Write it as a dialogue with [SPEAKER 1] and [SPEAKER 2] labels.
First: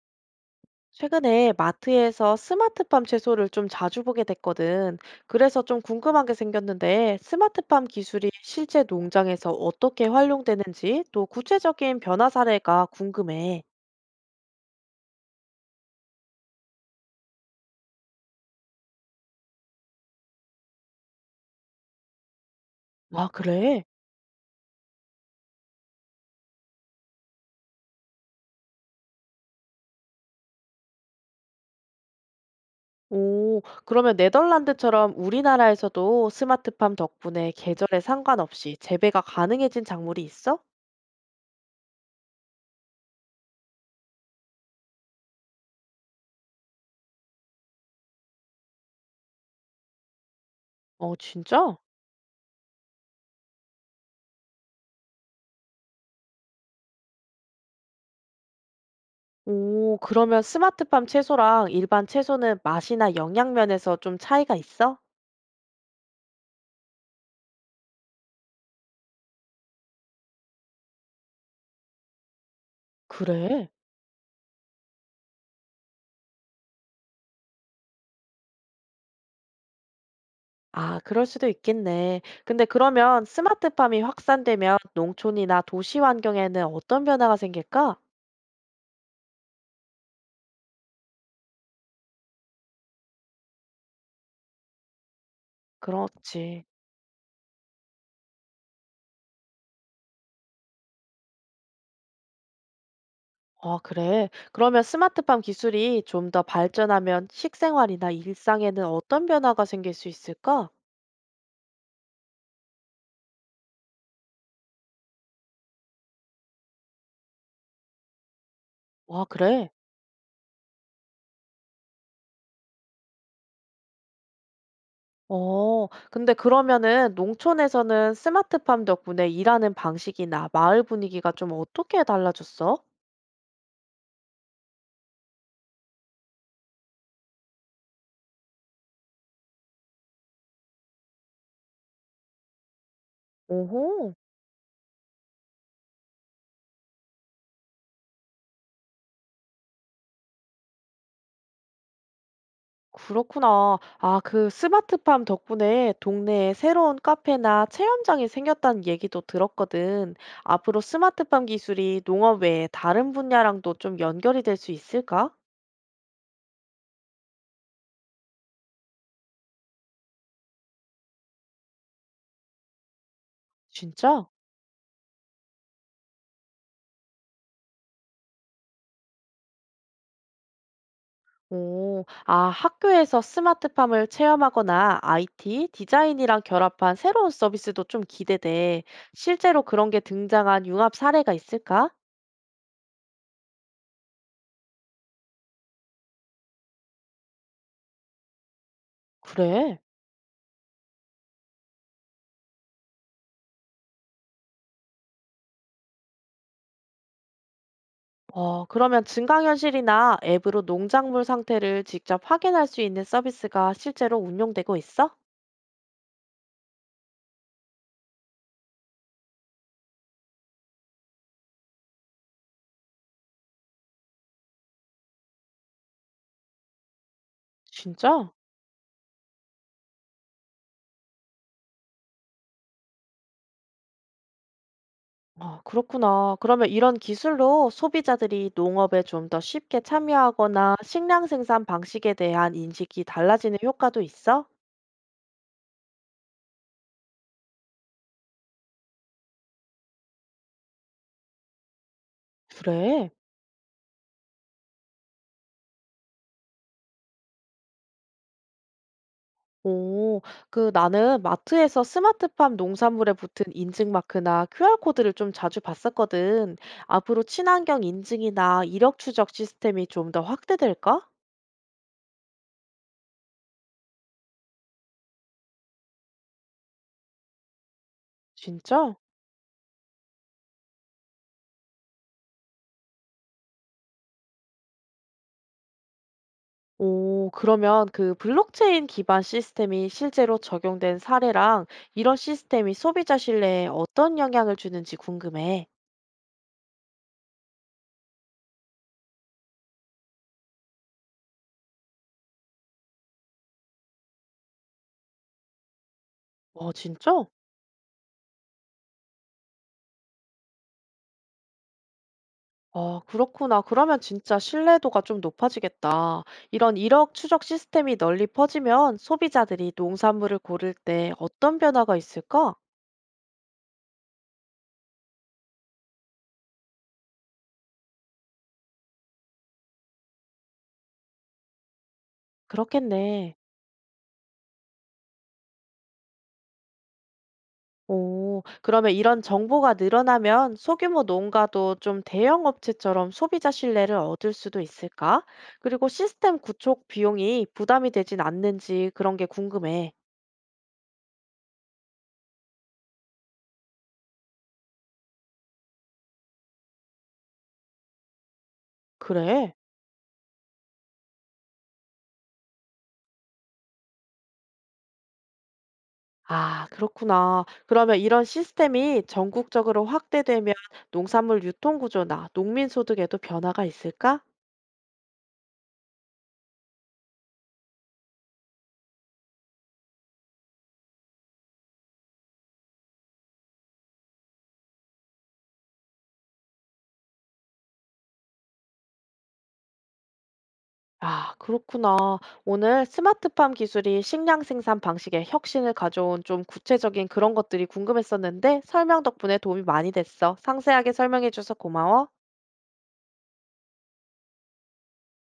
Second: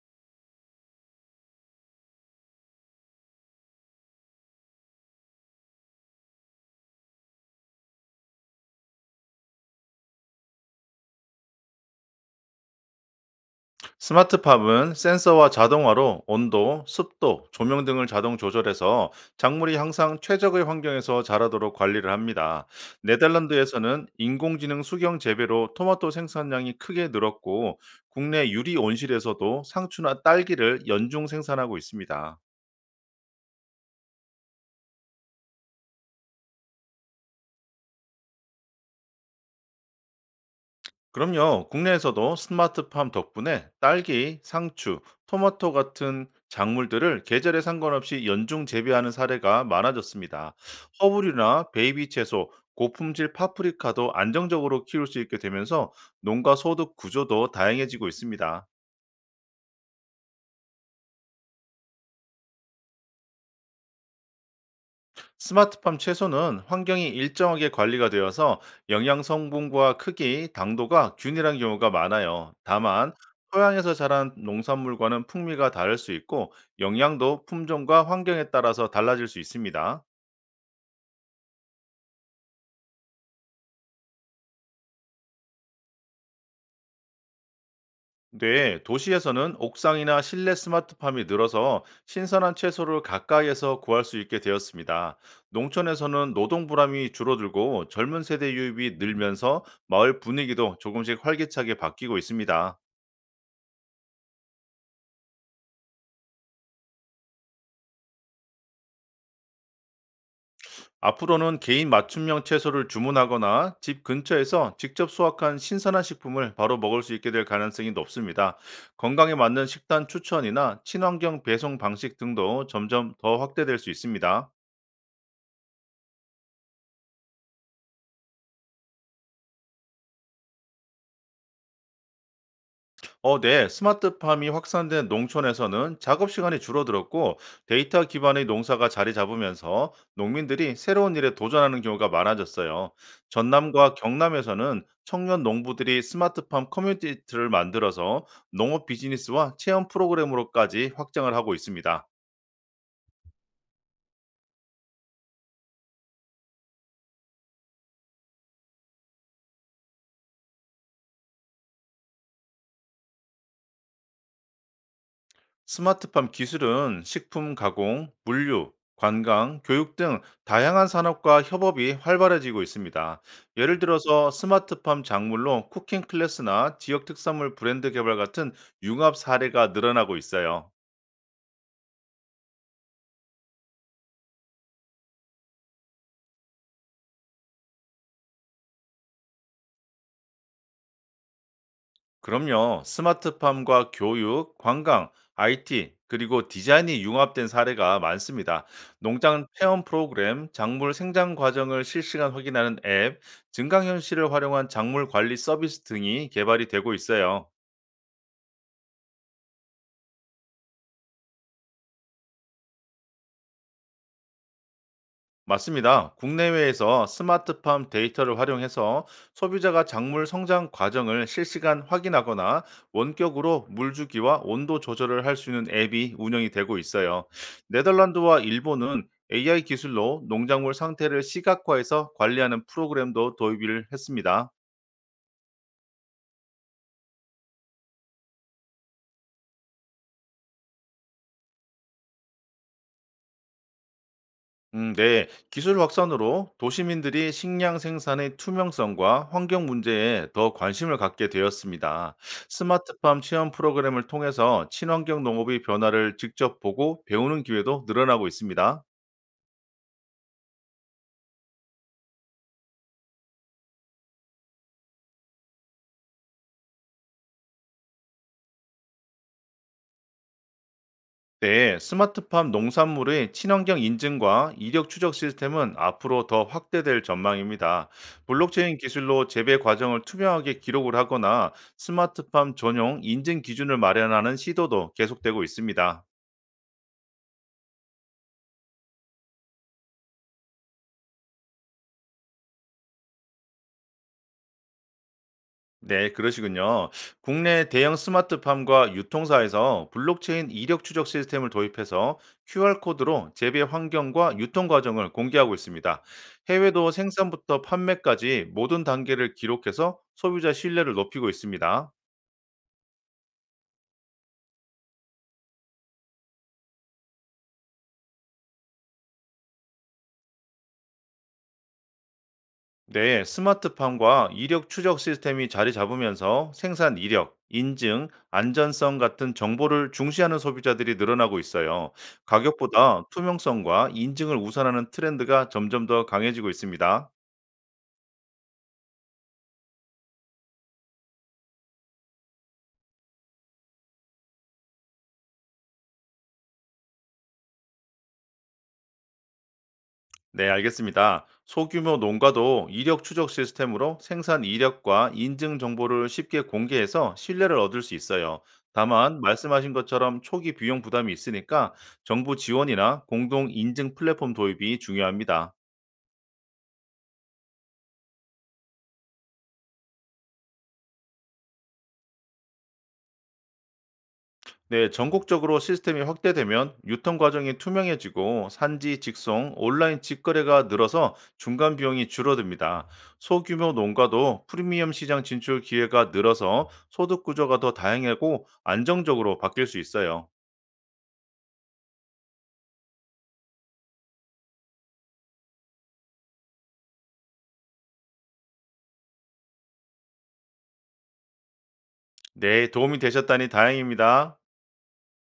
[SPEAKER 1] 최근에 마트에서 스마트팜 채소를 좀 자주 보게 됐거든. 그래서 좀 궁금한 게 생겼는데, 스마트팜 기술이 실제 농장에서 어떻게 활용되는지 또 구체적인 변화 사례가 궁금해.
[SPEAKER 2] 스마트팝은 센서와 자동화로 온도, 습도, 조명 등을 자동 조절해서 작물이 항상 최적의 환경에서 자라도록 관리를 합니다.
[SPEAKER 1] 아, 그래?
[SPEAKER 2] 네덜란드에서는 인공지능 수경 재배로 토마토 생산량이 크게 늘었고 국내 유리 온실에서도 상추나 딸기를 연중 생산하고 있습니다.
[SPEAKER 1] 오, 그러면 네덜란드처럼 우리나라에서도 스마트팜 덕분에 계절에 상관없이 재배가 가능해진 작물이 있어?
[SPEAKER 2] 그럼요. 국내에서도 스마트팜 덕분에 딸기, 상추, 토마토 같은 작물들을 계절에 상관없이 연중 재배하는 사례가 많아졌습니다.
[SPEAKER 1] 어,
[SPEAKER 2] 허브류나
[SPEAKER 1] 진짜?
[SPEAKER 2] 베이비 채소, 고품질 파프리카도 안정적으로 키울 수 있게 되면서 농가 소득 구조도 다양해지고 있습니다.
[SPEAKER 1] 오, 그러면 스마트팜 채소랑 일반 채소는 맛이나 영양 면에서 좀 차이가 있어?
[SPEAKER 2] 스마트팜 채소는 환경이 일정하게 관리가 되어서 영양 성분과 크기, 당도가 균일한 경우가 많아요. 다만
[SPEAKER 1] 그래.
[SPEAKER 2] 토양에서 자란 농산물과는 풍미가 다를 수 있고 영양도 품종과 환경에 따라서 달라질 수 있습니다.
[SPEAKER 1] 아, 그럴 수도 있겠네. 근데 그러면 스마트팜이 확산되면 농촌이나 도시 환경에는 어떤 변화가 생길까?
[SPEAKER 2] 네, 도시에서는 옥상이나 실내 스마트팜이 늘어서 신선한 채소를 가까이에서 구할 수 있게 되었습니다. 농촌에서는
[SPEAKER 1] 그렇지.
[SPEAKER 2] 노동 불담이 줄어들고 젊은 세대 유입이 늘면서 마을 분위기도 조금씩 활기차게 바뀌고 있습니다.
[SPEAKER 1] 아, 그래. 그러면 스마트팜 기술이 좀 더 발전하면 식생활이나 일상에는 어떤 변화가 생길 수 있을까?
[SPEAKER 2] 앞으로는 개인 맞춤형 채소를 주문하거나 집 근처에서 직접 수확한 신선한 식품을 바로 먹을 수 있게 될 가능성이 높습니다.
[SPEAKER 1] 와,
[SPEAKER 2] 건강에 맞는
[SPEAKER 1] 그래.
[SPEAKER 2] 식단 추천이나 친환경 배송 방식 등도 점점 더 확대될 수 있습니다.
[SPEAKER 1] 어, 근데 그러면은 농촌에서는 스마트팜 덕분에 일하는 방식이나 마을 분위기가 좀 어떻게 달라졌어?
[SPEAKER 2] 네. 스마트팜이 확산된 농촌에서는 작업 시간이 줄어들었고 데이터 기반의 농사가 자리 잡으면서 농민들이 새로운 일에 도전하는 경우가 많아졌어요. 전남과
[SPEAKER 1] 오호.
[SPEAKER 2] 경남에서는 청년 농부들이 스마트팜 커뮤니티를 만들어서 농업 비즈니스와 체험 프로그램으로까지 확장을 하고 있습니다.
[SPEAKER 1] 그렇구나. 아, 그 스마트팜 덕분에 동네에 새로운 카페나 체험장이 생겼다는 얘기도 들었거든. 앞으로 스마트팜 기술이 농업 외에 다른 분야랑도 좀 연결이 될 수 있을까?
[SPEAKER 2] 스마트팜 기술은 식품 가공, 물류, 관광, 교육 등 다양한 산업과 협업이 활발해지고 있습니다. 예를
[SPEAKER 1] 진짜?
[SPEAKER 2] 들어서 스마트팜 작물로 쿠킹 클래스나 지역 특산물 브랜드 개발 같은 융합 사례가 늘어나고 있어요.
[SPEAKER 1] 오, 아, 학교에서 스마트팜을 체험하거나 IT, 디자인이랑 결합한 새로운 서비스도 좀 기대돼. 실제로 그런 게 등장한 융합 사례가 있을까?
[SPEAKER 2] 그럼요. 스마트팜과 교육, 관광, IT, 그리고 디자인이 융합된 사례가 많습니다. 농장
[SPEAKER 1] 그래.
[SPEAKER 2] 체험 프로그램, 작물 생장 과정을 실시간 확인하는 앱, 증강현실을 활용한 작물 관리 서비스 등이 개발이 되고 있어요.
[SPEAKER 1] 어, 그러면 증강현실이나 앱으로 농작물 상태를 직접 확인할 수 있는 서비스가 실제로 운용되고 있어?
[SPEAKER 2] 맞습니다. 국내외에서 스마트팜 데이터를 활용해서 소비자가 작물 성장 과정을 실시간 확인하거나 원격으로 물주기와 온도 조절을 할 수 있는 앱이 운영이 되고 있어요.
[SPEAKER 1] 진짜?
[SPEAKER 2] 네덜란드와 일본은 AI 기술로 농작물 상태를 시각화해서 관리하는 프로그램도 도입을 했습니다.
[SPEAKER 1] 아, 그렇구나. 그러면 이런 기술로 소비자들이 농업에 좀 더 쉽게 참여하거나 식량 생산 방식에 대한 인식이 달라지는 효과도 있어?
[SPEAKER 2] 네. 기술 확산으로 도시민들이 식량 생산의 투명성과 환경 문제에 더 관심을 갖게 되었습니다.
[SPEAKER 1] 그래.
[SPEAKER 2] 스마트팜 체험 프로그램을 통해서 친환경 농업의 변화를 직접 보고 배우는 기회도 늘어나고 있습니다.
[SPEAKER 1] 오, 그 나는 마트에서 스마트팜 농산물에 붙은 인증 마크나 QR코드를 좀 자주 봤었거든. 앞으로 친환경 인증이나 이력 추적 시스템이 좀 더 확대될까?
[SPEAKER 2] 네, 스마트팜 농산물의 친환경 인증과 이력 추적 시스템은 앞으로 더 확대될 전망입니다. 블록체인
[SPEAKER 1] 진짜?
[SPEAKER 2] 기술로 재배 과정을 투명하게 기록을 하거나 스마트팜 전용 인증 기준을 마련하는 시도도 계속되고 있습니다.
[SPEAKER 1] 오, 그러면 그 블록체인 기반 시스템이 실제로 적용된 사례랑 이런 시스템이 소비자 신뢰에 어떤 영향을 주는지 궁금해.
[SPEAKER 2] 네, 그러시군요. 국내 대형 스마트팜과 유통사에서 블록체인 이력 추적 시스템을 도입해서 QR코드로 재배 환경과 유통 과정을 공개하고 있습니다.
[SPEAKER 1] 어,
[SPEAKER 2] 해외도
[SPEAKER 1] 진짜?
[SPEAKER 2] 생산부터 판매까지 모든 단계를 기록해서 소비자 신뢰를 높이고 있습니다.
[SPEAKER 1] 아, 그렇구나. 그러면 진짜 신뢰도가 좀 높아지겠다. 이런 일억 추적 시스템이 널리 퍼지면 소비자들이 농산물을 고를 때 어떤 변화가 있을까?
[SPEAKER 2] 네, 스마트팜과 이력 추적 시스템이 자리 잡으면서 생산 이력, 인증, 안전성 같은 정보를 중시하는 소비자들이 늘어나고 있어요. 가격보다
[SPEAKER 1] 그렇겠네.
[SPEAKER 2] 투명성과 인증을 우선하는 트렌드가 점점 더 강해지고 있습니다.
[SPEAKER 1] 오, 그러면 이런 정보가 늘어나면 소규모 농가도 좀 대형 업체처럼 소비자 신뢰를 얻을 수도 있을까? 그리고 시스템 구축 비용이 부담이 되진 않는지 그런 게 궁금해.
[SPEAKER 2] 네, 알겠습니다. 소규모 농가도 이력 추적 시스템으로 생산 이력과 인증 정보를 쉽게 공개해서 신뢰를 얻을 수 있어요. 다만,
[SPEAKER 1] 그래?
[SPEAKER 2] 말씀하신 것처럼 초기 비용 부담이 있으니까 정부 지원이나 공동 인증 플랫폼 도입이 중요합니다.
[SPEAKER 1] 아, 그렇구나. 그러면 이런 시스템이 전국적으로 확대되면 농산물 유통 구조나 농민 소득에도 변화가 있을까?
[SPEAKER 2] 네, 전국적으로 시스템이 확대되면 유통 과정이 투명해지고 산지 직송, 온라인 직거래가 늘어서 중간 비용이 줄어듭니다. 소규모 농가도 프리미엄 시장 진출 기회가 늘어서 소득 구조가 더 다양하고 안정적으로 바뀔 수 있어요.
[SPEAKER 1] 아, 그렇구나. 오늘 스마트팜 기술이 식량 생산 방식에 혁신을 가져온 좀 구체적인 그런 것들이 궁금했었는데 설명 덕분에 도움이 많이 됐어. 상세하게 설명해줘서 고마워.
[SPEAKER 2] 네, 도움이 되셨다니 다행입니다.